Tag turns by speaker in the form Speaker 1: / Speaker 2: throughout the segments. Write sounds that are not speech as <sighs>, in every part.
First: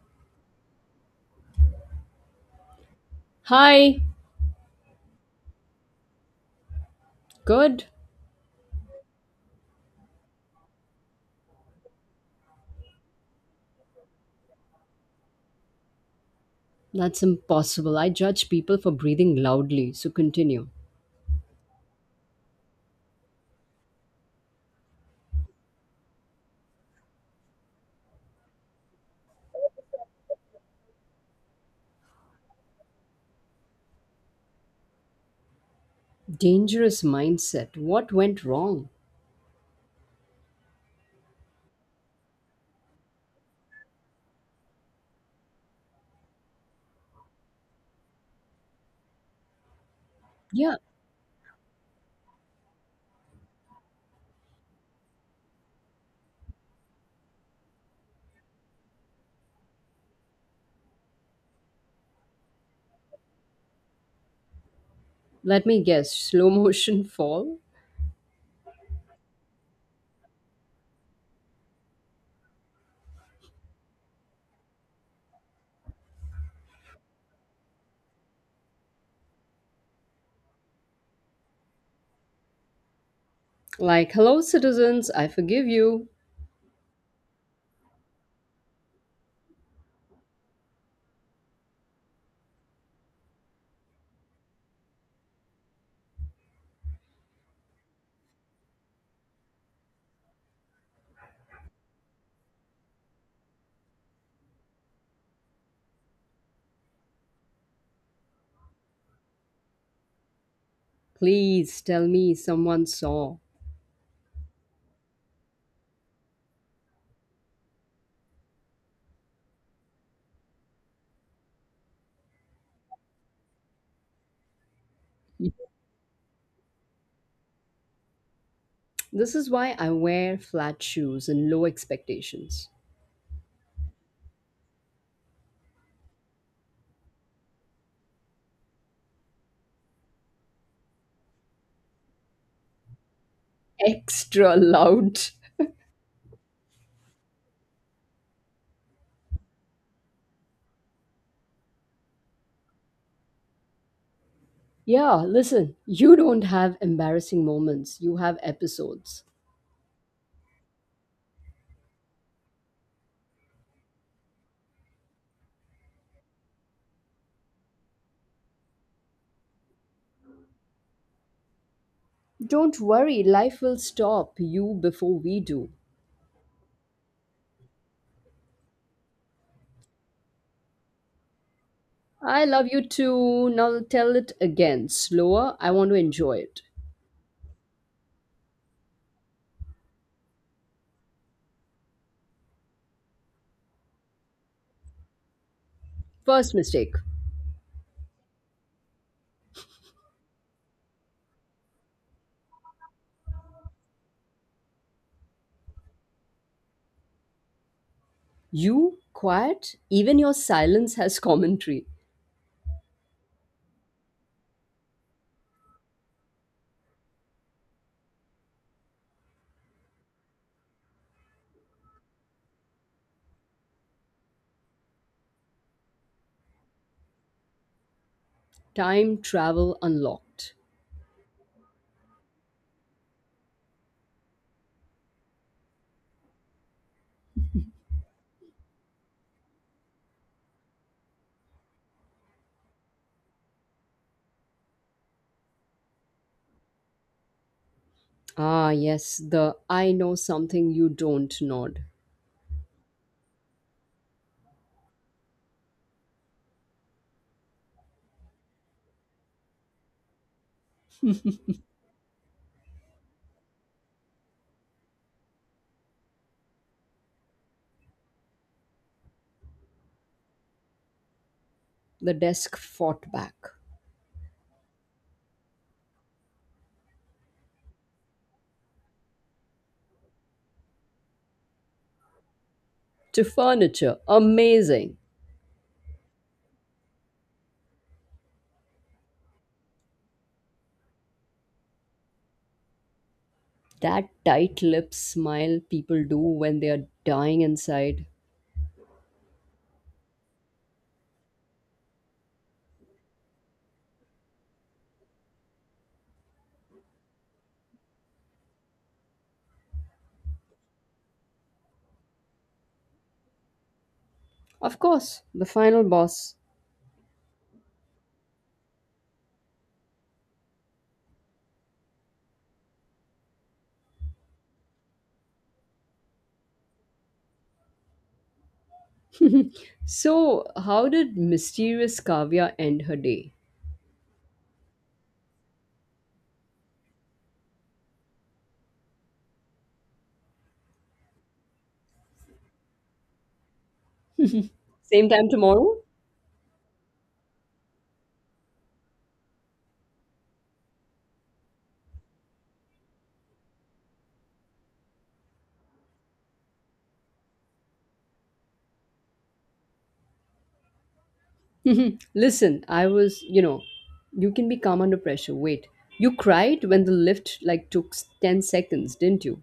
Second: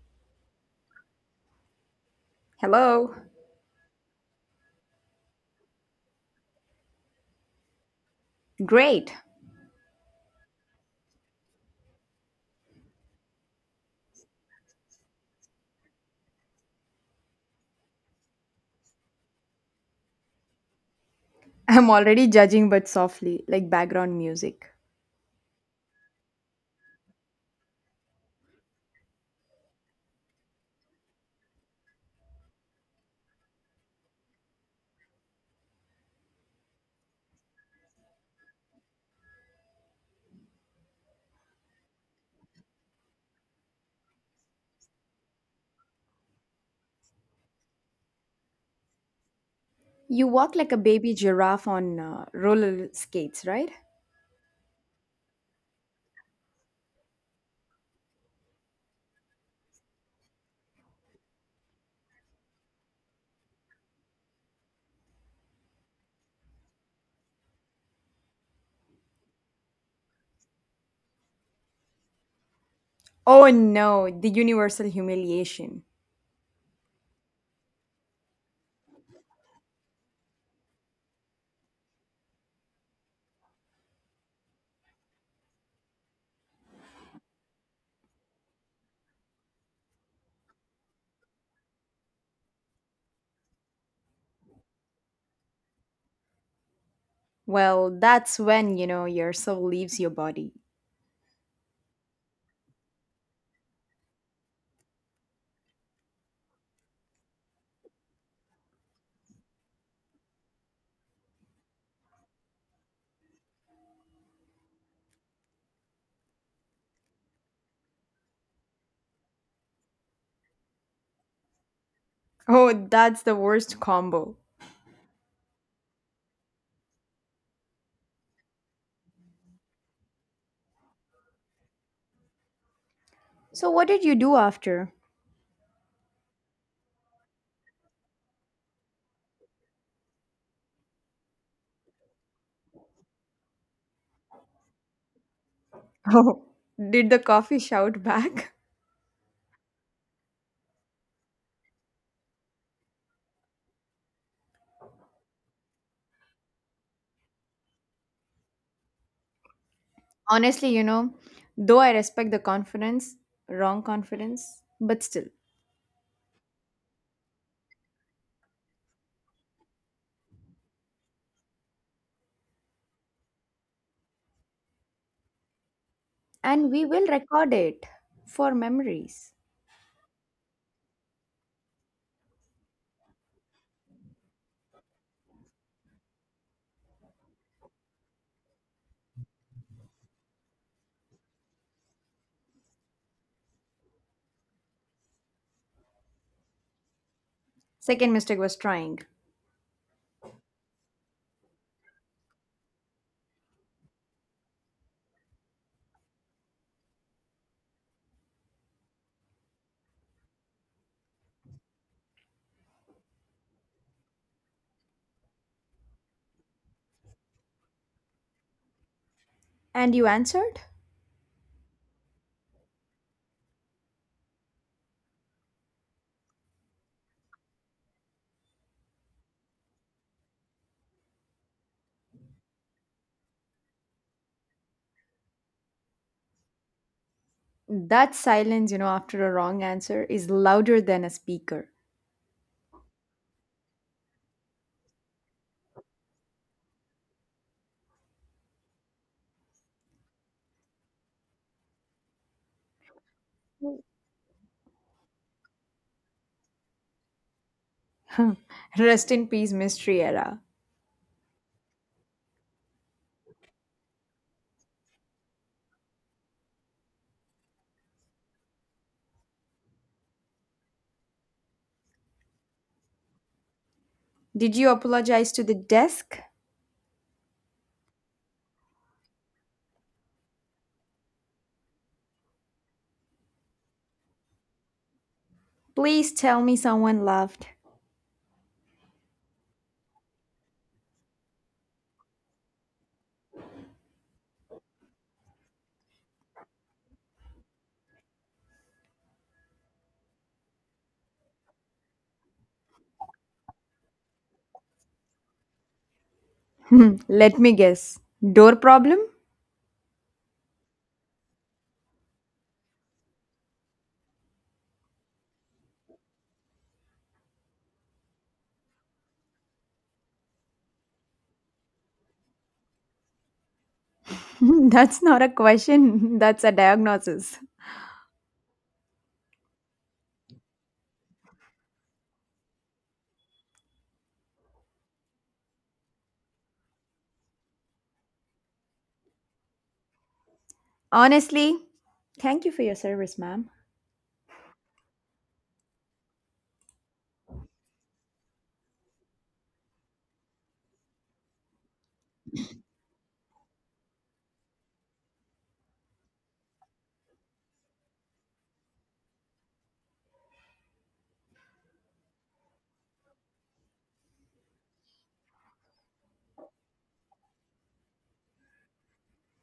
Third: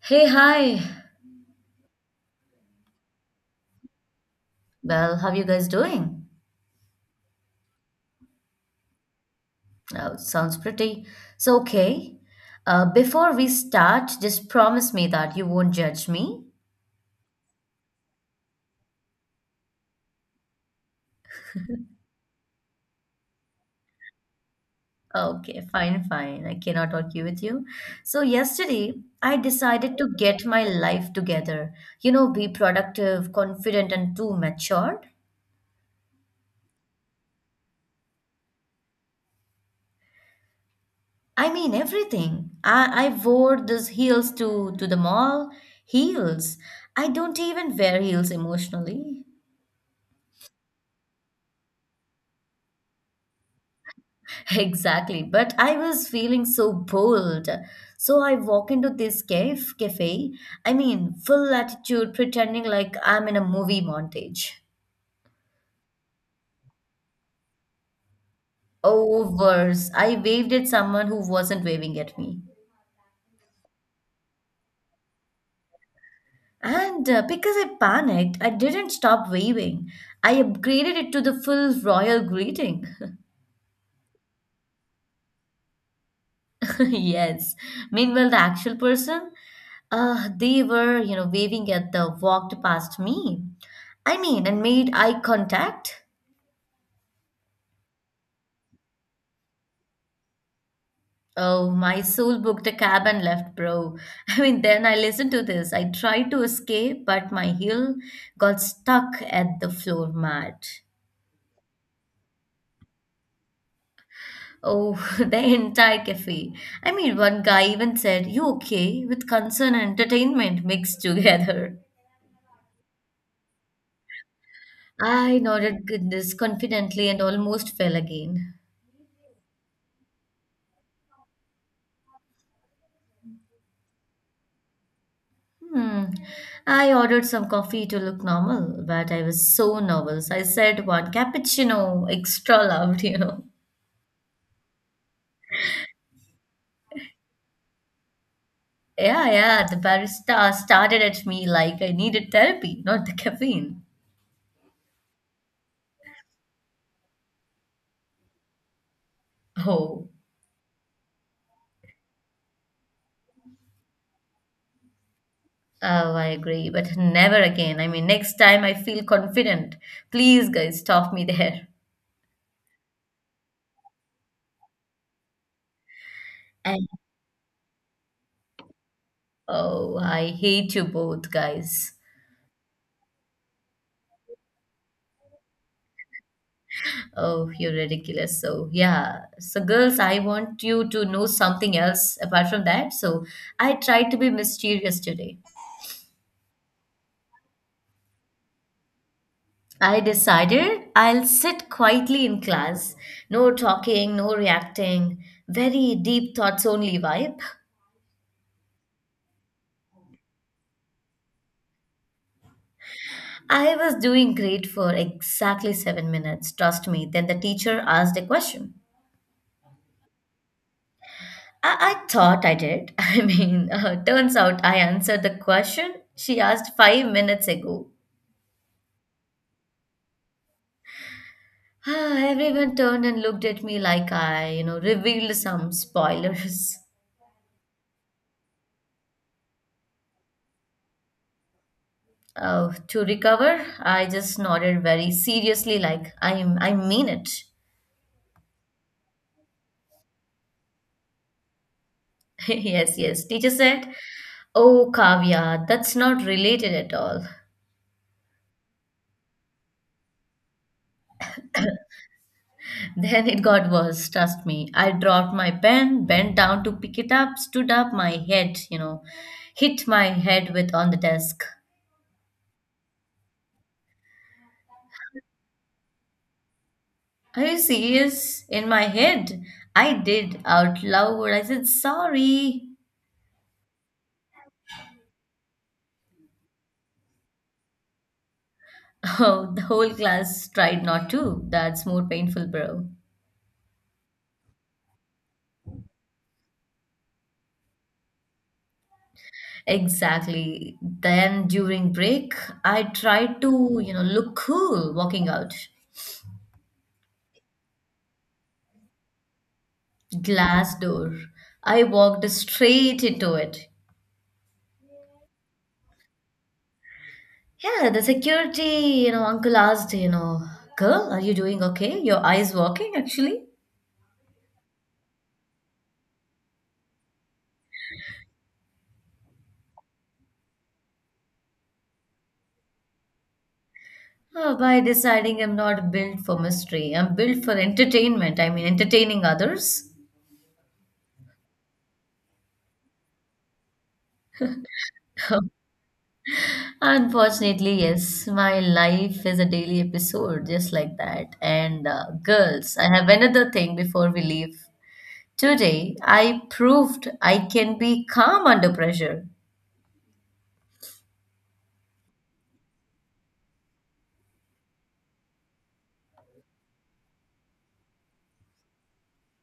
Speaker 1: Hey, hi.
Speaker 2: Hello.
Speaker 3: Hi,
Speaker 1: Well, how you guys doing?
Speaker 3: good.
Speaker 2: Great.
Speaker 1: Oh, sounds pretty. So, okay. Before we start, just promise me that you won't judge me.
Speaker 3: That's impossible. I judge people for breathing loudly, so continue.
Speaker 2: I'm already judging, but softly, like background music.
Speaker 1: Okay, fine. I cannot argue with you. So, yesterday, I decided to get my life together. You know, be productive, confident, and too matured.
Speaker 3: Dangerous mindset. What went wrong?
Speaker 1: I mean, everything. I wore these heels to the mall. Heels. I don't even wear heels emotionally.
Speaker 2: You walk like
Speaker 3: Yeah,
Speaker 2: a baby giraffe on roller skates, right?
Speaker 1: Exactly, but I was feeling so bold. So I walk into this cafe, I mean, full attitude, pretending like I'm in a movie montage.
Speaker 3: let me guess. Slow motion <laughs> fall?
Speaker 1: Oh, worse, I waved at someone who wasn't waving at me.
Speaker 2: Oh no, the universal humiliation.
Speaker 1: And because I panicked, I didn't stop waving. I upgraded it to the full royal greeting. <laughs>
Speaker 3: Like, hello, citizens, I forgive you.
Speaker 1: Yes. Meanwhile, the actual person, they were, waving at the walked past me. I mean, and made eye contact.
Speaker 2: Well, that's when, you know, your soul leaves your body.
Speaker 1: Oh, my soul booked a cab and left, bro. <laughs> I mean, then I listened to this. I tried to escape, but my heel got stuck at the floor mat.
Speaker 3: Please tell me someone saw.
Speaker 1: Oh, <laughs> the entire cafe. I mean, one guy even said, "You okay?" with concern and entertainment mixed <laughs> together.
Speaker 2: Oh, that's the worst combo.
Speaker 1: I nodded goodness confidently and almost fell again.
Speaker 3: This is why I wear flat shoes and low expectations.
Speaker 2: So, what did you do after? <laughs>
Speaker 1: Hmm. I ordered some coffee to look normal, but I was so nervous. I said one cappuccino, <laughs> extra loud.
Speaker 3: Extra loud.
Speaker 2: Oh, did the coffee shout back?
Speaker 1: Yeah, yeah, the barista started at me like I needed therapy, not the caffeine.
Speaker 3: Yeah, listen, you don't have embarrassing moments, you have episodes.
Speaker 1: Oh,
Speaker 2: Honestly, you know, though I respect the confidence, wrong confidence, but still.
Speaker 1: oh, I agree, but never again. I mean, next time I feel confident. Please, guys, stop me there.
Speaker 3: Don't worry, life will stop you before we do.
Speaker 2: And we
Speaker 1: And
Speaker 2: will record it for memories.
Speaker 1: oh, I hate you both, guys.
Speaker 3: I love you too. Now tell it again, slower. I want to enjoy it.
Speaker 1: Oh, you're ridiculous. So, yeah. So, girls, I want you to know something else apart from that. So, I tried to be mysterious today.
Speaker 3: First mistake
Speaker 2: Second mistake was trying.
Speaker 1: I decided I'll sit quietly in class. No talking, no reacting. Very deep thoughts only vibe.
Speaker 3: you, quiet, even your silence has commentary.
Speaker 1: I was doing great for exactly 7 minutes, trust me. Then the teacher asked a question.
Speaker 2: And you answered?
Speaker 1: I thought I did. <laughs> Turns out I answered the question she asked 5 minutes ago.
Speaker 3: Time travel unlocked.
Speaker 1: <sighs> Everyone turned and looked at me like I, you know, revealed some spoilers. <laughs>
Speaker 2: That silence, you know, after a wrong answer is louder than a speaker.
Speaker 1: Oh, to recover, I just nodded very seriously, like I mean it.
Speaker 3: Ah, yes, the I know something you don't nod.
Speaker 1: <laughs> Yes, yes. Teacher said, "Oh, Kavya, that's not related at all."
Speaker 2: <laughs> Rest in peace, mystery era.
Speaker 1: <laughs> Then it got worse. Trust me. I dropped my pen, bent down to pick it up, stood up, my head, you know, hit my head with on the desk.
Speaker 3: The desk fought back.
Speaker 2: Did you apologize to the desk?
Speaker 1: Are you serious? In my head, I did out loud. I said, "Sorry." <laughs>
Speaker 3: To furniture, amazing.
Speaker 2: Please tell me someone laughed. <laughs>
Speaker 1: Oh, the whole class tried not to. That's more painful, bro.
Speaker 3: That tight lip smile people do when they are dying inside.
Speaker 1: Exactly. Then during break, I tried to, you know, look cool walking out.
Speaker 2: Hmm, let me guess. Door problem?
Speaker 1: Glass door. I walked straight into it.
Speaker 3: Of course, the final boss.
Speaker 1: Yeah, the security, you know, uncle asked, you know, girl, are you doing okay? Your eyes working actually?
Speaker 2: <laughs> That's not a question, <laughs> that's a diagnosis.
Speaker 3: <laughs> So, how did mysterious Kavya end her day?
Speaker 1: Oh, by deciding I'm not built for mystery, I'm built for entertainment. I mean, entertaining others.
Speaker 2: Honestly, thank you for your service, ma'am.
Speaker 3: Same time tomorrow? <laughs>
Speaker 1: Unfortunately, yes, my life is a daily episode just like that. And girls, I have another thing before we leave. Today, I proved I can be calm under pressure.
Speaker 3: Mhm. Listen, I was, you know, You can be calm under pressure. Wait. You cried when the lift took 10 seconds, didn't you?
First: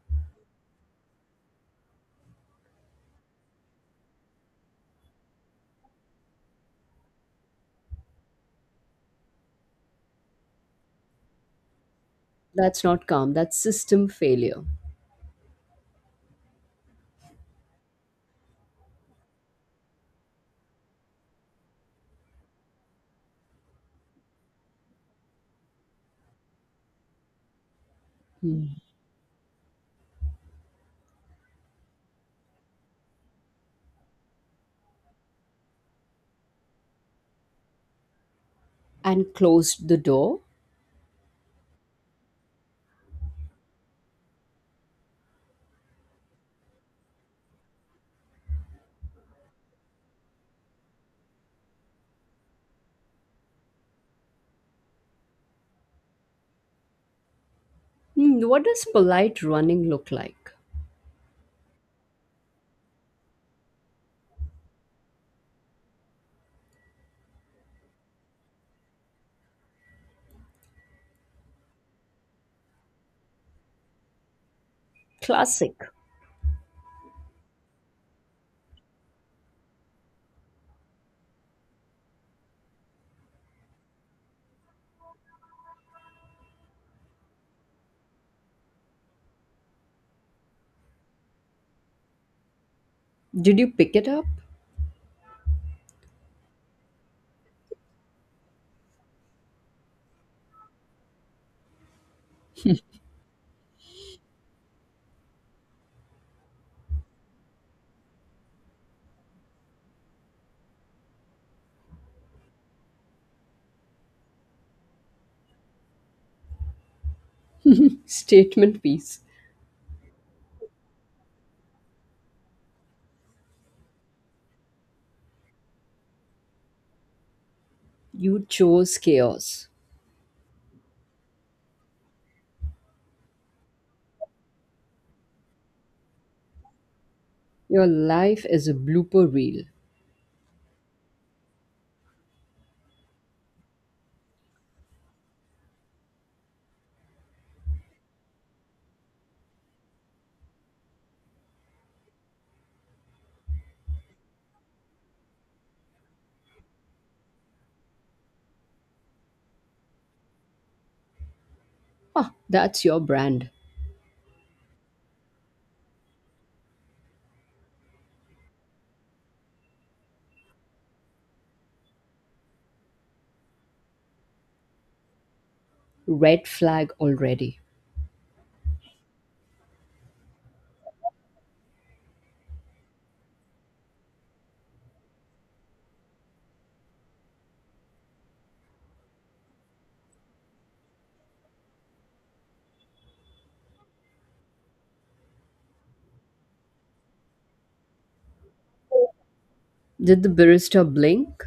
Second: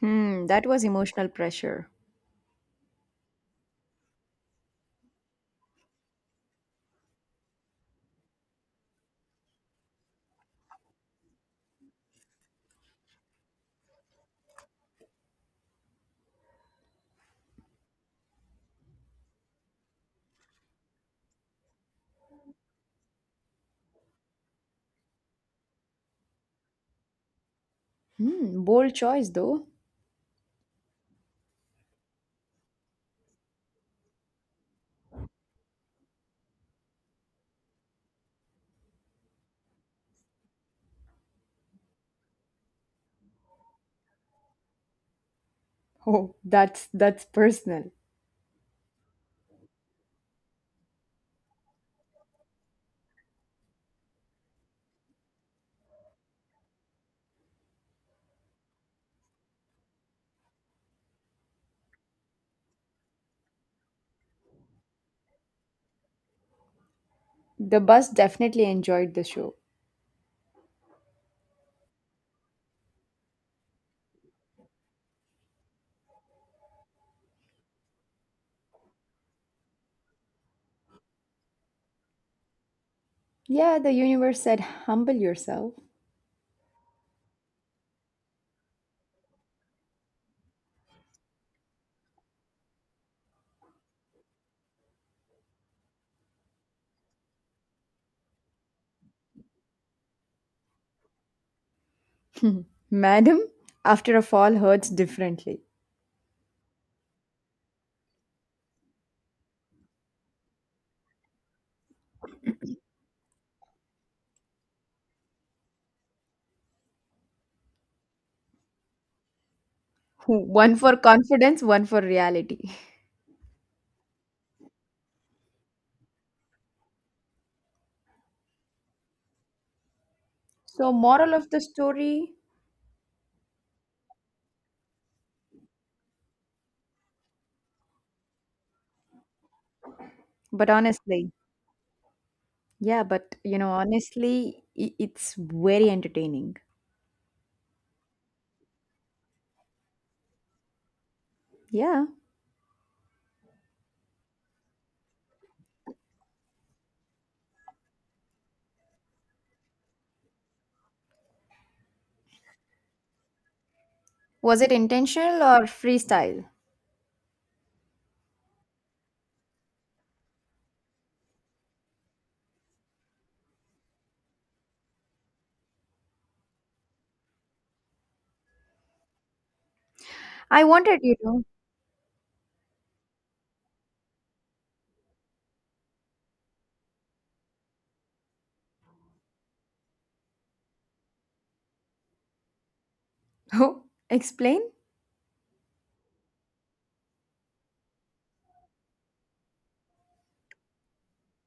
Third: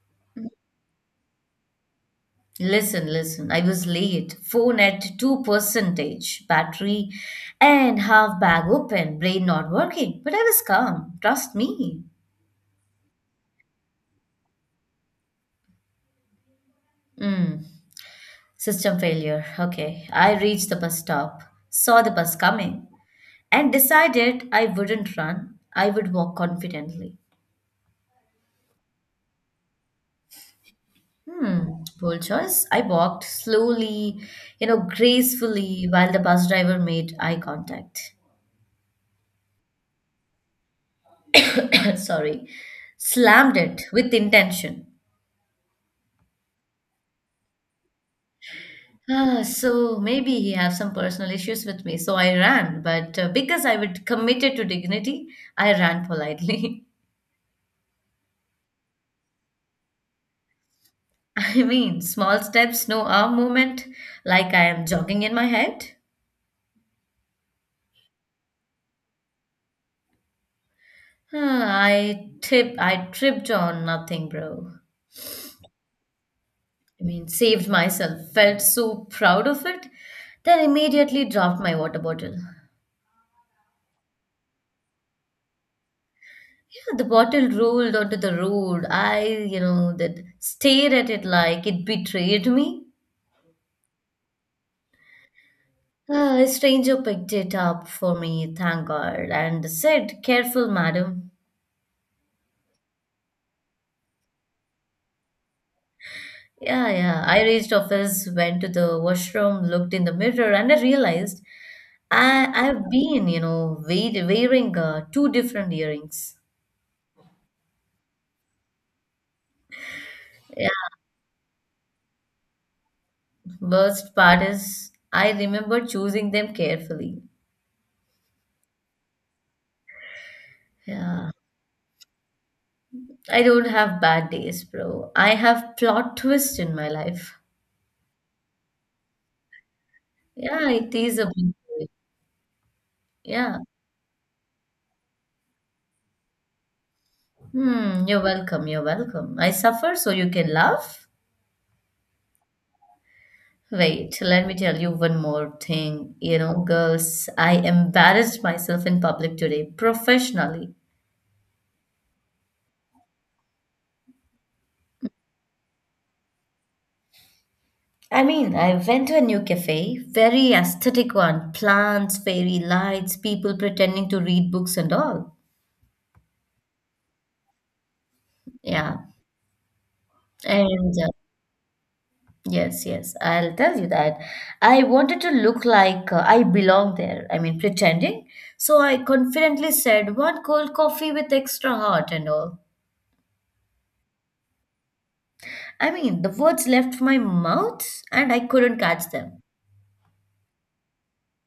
Speaker 2: Hmm, that was emotional pressure.
Speaker 1: Listen, I was late, phone at 2 percentage, battery and half bag open, brain not working, but I was calm, trust me.
Speaker 3: That's not calm. That's system failure.
Speaker 1: Mm. System failure. Okay. I reached the bus stop, saw the bus coming, and decided I wouldn't run. I would walk confidently.
Speaker 2: Hmm,
Speaker 3: Hmm.
Speaker 2: bold choice though.
Speaker 1: Hmm, bold choice. I walked slowly, you know, gracefully while the bus driver made eye contact.
Speaker 3: And closed the door?
Speaker 1: <coughs> Sorry, slammed it with intention.
Speaker 2: Oh, that's personal.
Speaker 1: Ah, so maybe he have some personal issues with me. So I ran, but because I would committed to dignity, I ran politely.
Speaker 3: Hmm, what does polite running look like?
Speaker 1: <laughs> I mean, small steps, no arm movement, like I am jogging in my head.
Speaker 2: The bus definitely enjoyed the show.
Speaker 1: Huh, I tripped on nothing, bro.
Speaker 3: Classic.
Speaker 1: I mean, saved myself. Felt so proud of it. Then immediately dropped my water bottle.
Speaker 2: Yeah, the universe said, humble yourself.
Speaker 1: Yeah, the bottle rolled onto the road. I, you know, that stared at it like it betrayed me.
Speaker 3: Did you pick it up?
Speaker 1: A stranger picked it up for me, thank God, and said, "Careful, madam."
Speaker 2: Madam, after a fall hurts differently.
Speaker 1: Yeah, yeah. I reached office, went to the washroom, looked in the mirror, and I realized I've been, you know, wait, wearing two different earrings.
Speaker 3: <laughs> Statement piece.
Speaker 2: <laughs> One
Speaker 1: Yeah.
Speaker 2: for confidence, one for reality. <laughs>
Speaker 1: Worst part is I remember choosing them carefully.
Speaker 3: You chose chaos.
Speaker 2: So,
Speaker 1: Yeah.
Speaker 2: moral of the story.
Speaker 1: I don't have bad days, bro. I have plot twist in my life.
Speaker 3: Your life is a blooper reel.
Speaker 1: Yeah,
Speaker 2: But
Speaker 1: it is a
Speaker 2: honestly,
Speaker 1: big deal.
Speaker 2: yeah, but
Speaker 1: Yeah.
Speaker 2: you know, honestly, it's very entertaining.
Speaker 1: Hmm, you're welcome. You're welcome. I suffer so you can laugh.
Speaker 2: Yeah.
Speaker 1: Wait, let me tell you one more thing. You know, girls, I embarrassed myself in public today, professionally.
Speaker 3: Ah, that's your brand.
Speaker 2: Was it intentional or freestyle?
Speaker 1: I mean, I went to a new cafe, very aesthetic one, plants, fairy lights, people pretending to read books and all.
Speaker 3: Red flag already.
Speaker 1: Yeah.
Speaker 2: I
Speaker 1: And
Speaker 2: wanted you to.
Speaker 1: yes, yes, I'll tell you that. I wanted to look like I belong there. I mean, pretending. So I confidently said, one cold coffee with extra hot and all.
Speaker 2: <laughs> Oh, explain?
Speaker 1: I mean, the words left my mouth and I couldn't catch them.
Speaker 3: Did the barista blink?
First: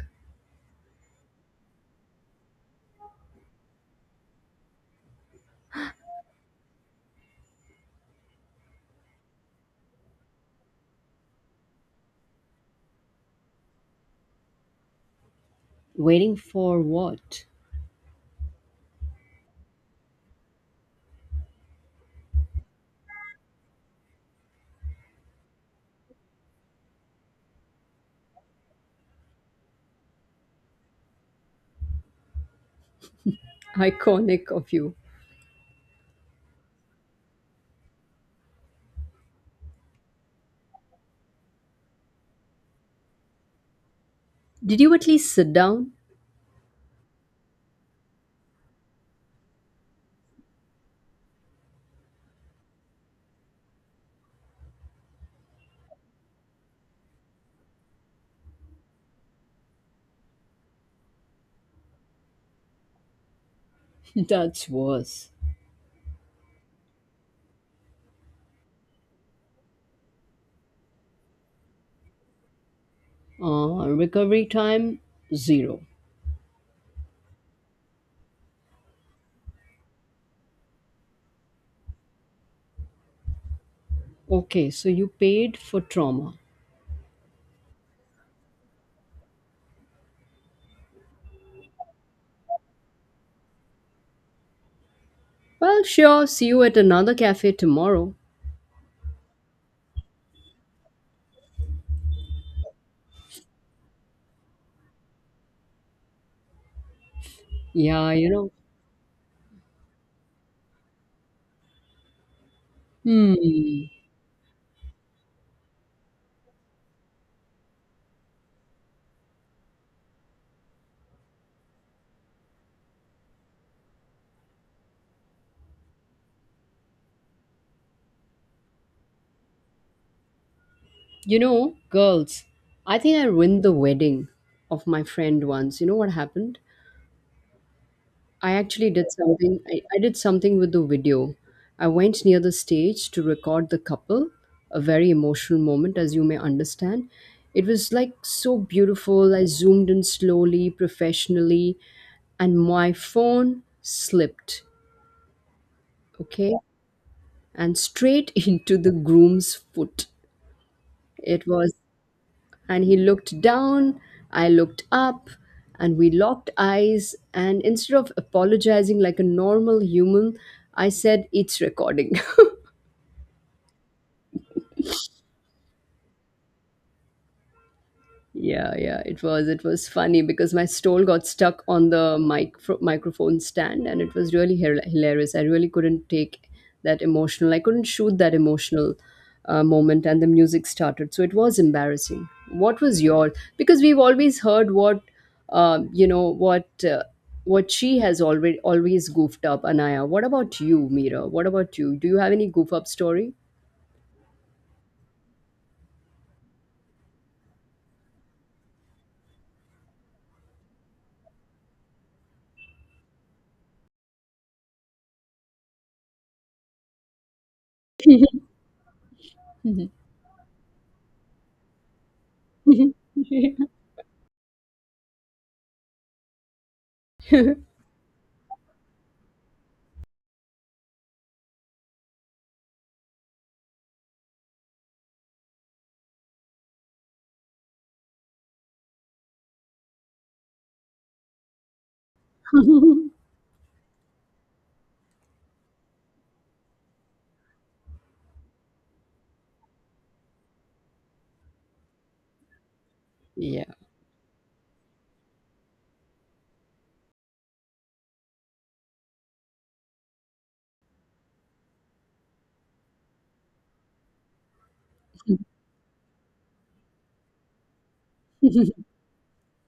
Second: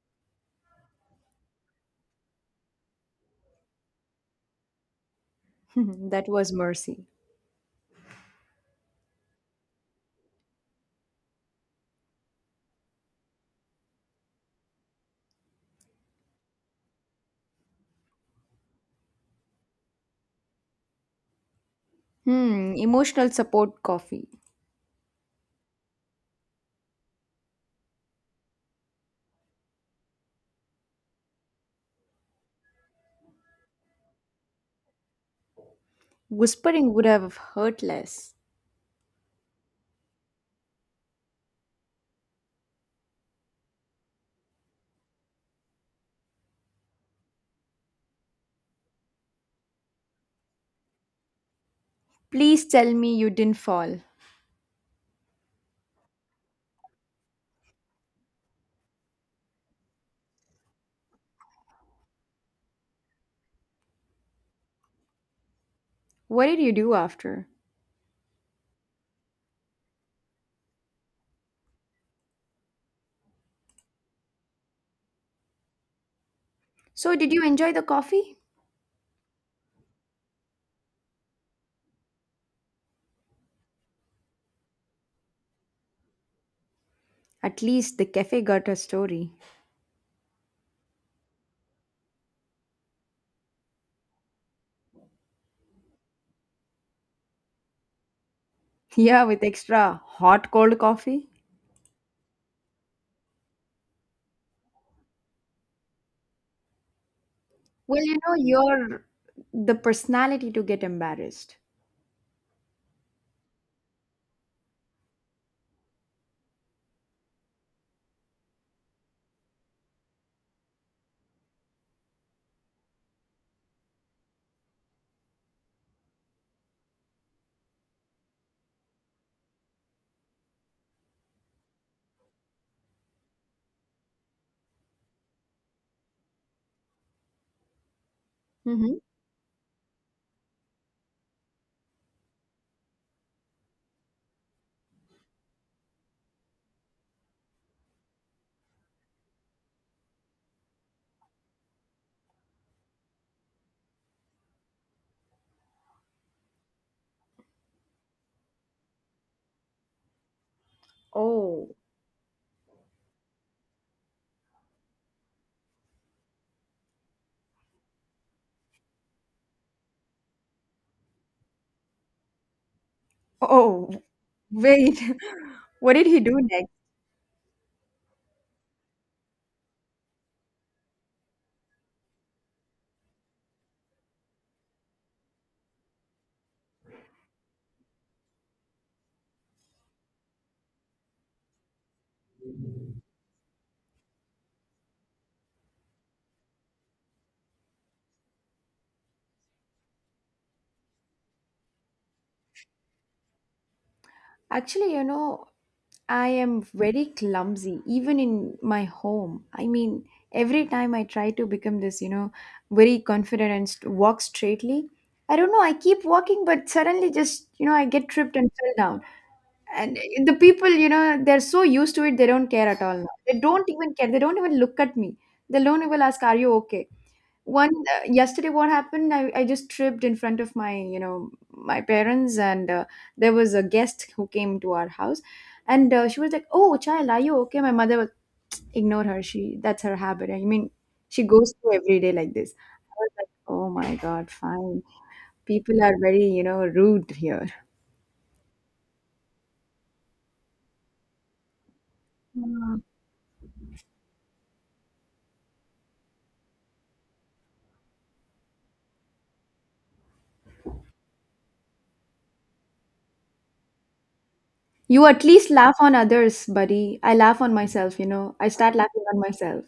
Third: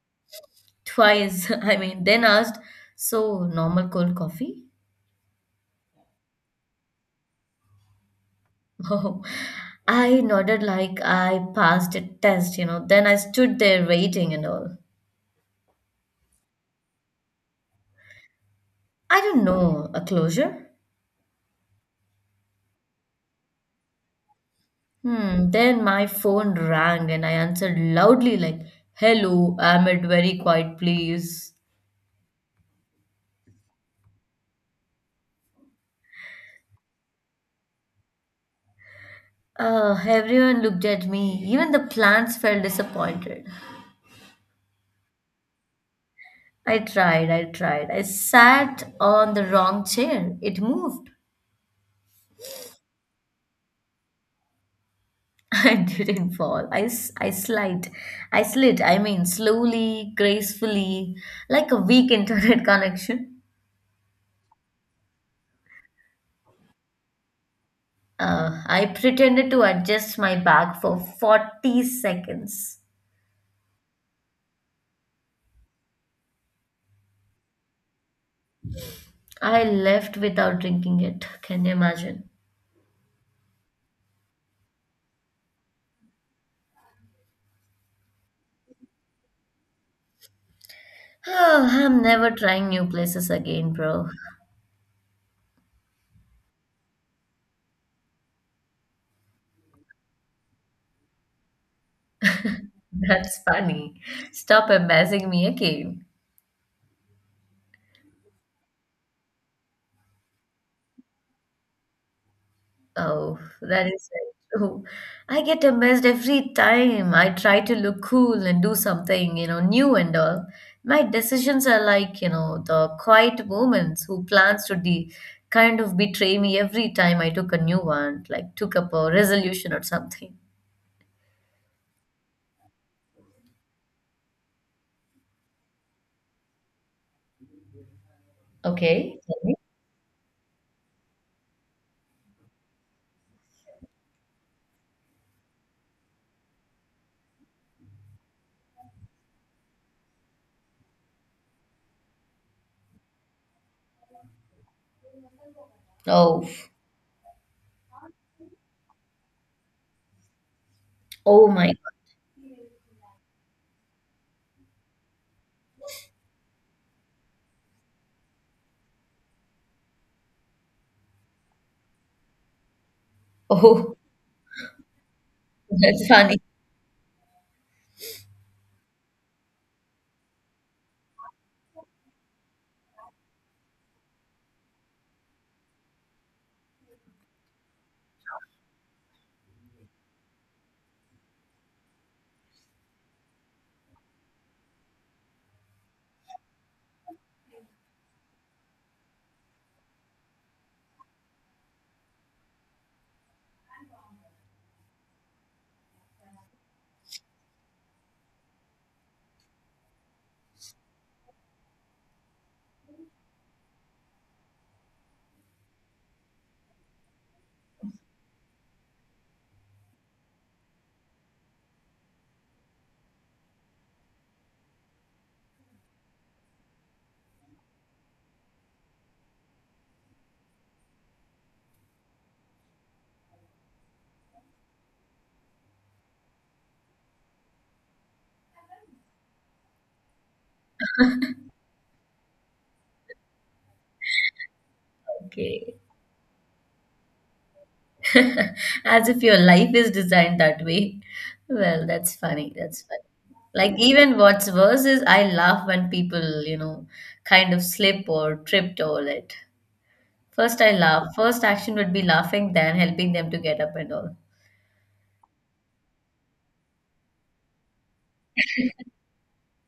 Speaker 1: Twice. <laughs> I mean, then asked, so normal cold coffee?
Speaker 2: <laughs> That was mercy.
Speaker 1: <laughs> Oh, I nodded like I passed a test, you know. Then I stood there waiting and all.
Speaker 3: Waiting for what?
Speaker 1: I don't know, a closure?
Speaker 2: Hmm, emotional support coffee.
Speaker 1: Hmm. Then my phone rang and I answered loudly, like, "Hello, I'm at very quiet, please."
Speaker 3: Iconic of you.
Speaker 2: Whispering would have hurt less.
Speaker 1: Everyone looked at me. Even the plants felt disappointed.
Speaker 3: Did you at least sit down?
Speaker 1: I tried. I sat on the wrong chair. It moved.
Speaker 2: Please tell me you didn't fall.
Speaker 1: <laughs> I didn't fall. I slid. I slid. I mean, slowly, gracefully, like a weak internet <laughs> connection.
Speaker 3: <laughs> That's worse.
Speaker 2: What did you do after?
Speaker 1: I pretended to adjust my bag for 40 seconds.
Speaker 3: Recovery time, zero.
Speaker 2: So, did you enjoy the coffee?
Speaker 1: I left without drinking it. Can you imagine?
Speaker 3: Okay, so you paid for trauma.
Speaker 2: At least the cafe got a story. <laughs>
Speaker 1: Oh, I'm never trying new places again, bro.
Speaker 3: Well, sure, see you at another cafe tomorrow.
Speaker 2: Yeah, with extra hot cold coffee.
Speaker 1: <laughs> That's funny. Stop embarrassing me, okay?
Speaker 2: Well,
Speaker 3: Yeah,
Speaker 2: you
Speaker 3: you
Speaker 2: know,
Speaker 3: know.
Speaker 2: you're the personality to get embarrassed.
Speaker 1: Oh, that
Speaker 3: Hmm.
Speaker 1: is very true. I get amazed every time I try to look cool and do something, you know, new and all. My decisions are like, you know, the quiet moments who plans to de kind of betray me every time I took a new one, like took up a resolution or something.
Speaker 3: You know, girls, I think I ruined the wedding of my friend once. You know what happened? I actually
Speaker 2: Mm-hmm.
Speaker 3: did
Speaker 1: Okay, tell me.
Speaker 3: something. I did something with the video. I went near the stage to record the couple, a very emotional moment, as you may understand. It was like so beautiful. I zoomed in slowly, professionally, and my phone slipped,
Speaker 1: Oh,
Speaker 3: okay, and straight <laughs> into the groom's foot.
Speaker 1: oh
Speaker 3: It
Speaker 1: my
Speaker 3: was
Speaker 2: Oh,
Speaker 1: God.
Speaker 3: And he looked down, I looked up, and we locked eyes. And instead of apologizing like a normal human, I said, "It's recording." <laughs>
Speaker 2: oh,
Speaker 1: Oh,
Speaker 2: wait.
Speaker 1: <laughs>
Speaker 2: <laughs> What
Speaker 1: that's
Speaker 2: did he
Speaker 1: funny.
Speaker 2: do next?
Speaker 3: It was funny because my stole got stuck on the microphone stand, and it was really hilarious. I really couldn't take that emotional. I couldn't shoot that emotional moment, and the music started, so it was embarrassing. What was your? Because we've always heard what, you know, what she has already always goofed up, Anaya. What about you, Mira? What about you? Do you have any goof up story? <laughs>
Speaker 2: Actually, you know, I am very clumsy, even in my home. I mean, every time I try to become this, you know, very confident and walk straightly, I don't know, I keep walking, but suddenly just, you know, I get tripped and fell down. And the people, you know, they're so used to it, they don't care at
Speaker 3: Mhm.
Speaker 2: all now. They don't even care. They don't even look at me. They don't even ask, are you okay? One
Speaker 3: <laughs>
Speaker 2: yesterday what happened, I just tripped in front of my, you know, my parents, and there was a guest who came to our house, and she was like, oh child, are you okay? My mother was, ignore her, she, that's her habit, I mean, she goes through every day like this. I was like, oh my god, fine.
Speaker 1: Okay.
Speaker 2: People are very, you know, rude here.
Speaker 1: <laughs> As if your life is designed that way. Well, that's funny.
Speaker 2: Mm.
Speaker 1: That's funny. Like,
Speaker 3: Yeah.
Speaker 1: even what's worse is I laugh when people, you know, kind of slip or tripped all it. First, I laugh. First action would be laughing, then helping them to get up and all.
Speaker 2: You at least laugh on others, buddy, I laugh on myself, you know, I start
Speaker 3: <laughs>
Speaker 2: laughing on myself.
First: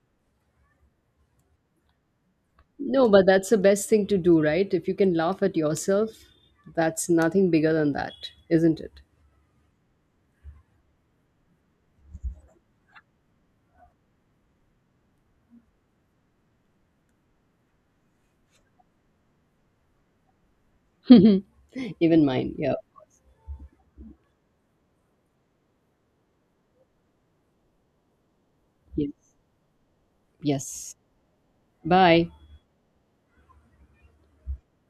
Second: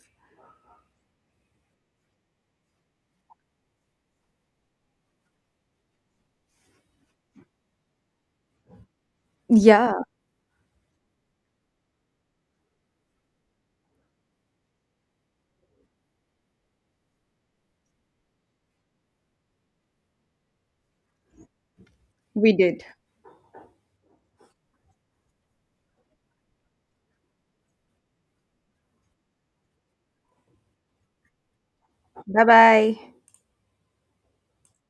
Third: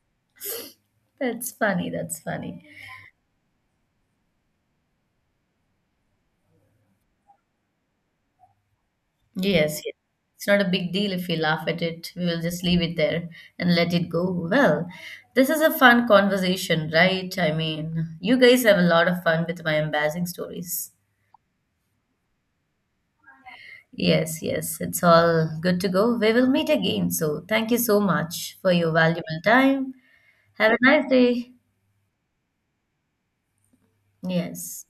Speaker 1: That's funny. That's funny.
Speaker 3: No, but that's the best thing to do, right? If you can laugh at yourself, that's nothing bigger than that, isn't
Speaker 1: Yes,
Speaker 2: Yeah,
Speaker 1: yes. It's not a big deal if we laugh at it. We will just leave it there and let it go. Well, this is a fun conversation, right? I mean, you guys have a lot of fun with my embarrassing stories.
Speaker 3: it? <laughs> Even
Speaker 2: we
Speaker 3: mine. Yeah.
Speaker 2: did.
Speaker 1: Yes, yes, it's all good to go. We will meet again. So, thank you so much for your
Speaker 3: Yes.
Speaker 1: valuable time. Have a
Speaker 3: Yes.
Speaker 1: nice day.
Speaker 3: Bye.
Speaker 2: Bye bye.
Speaker 1: Yes.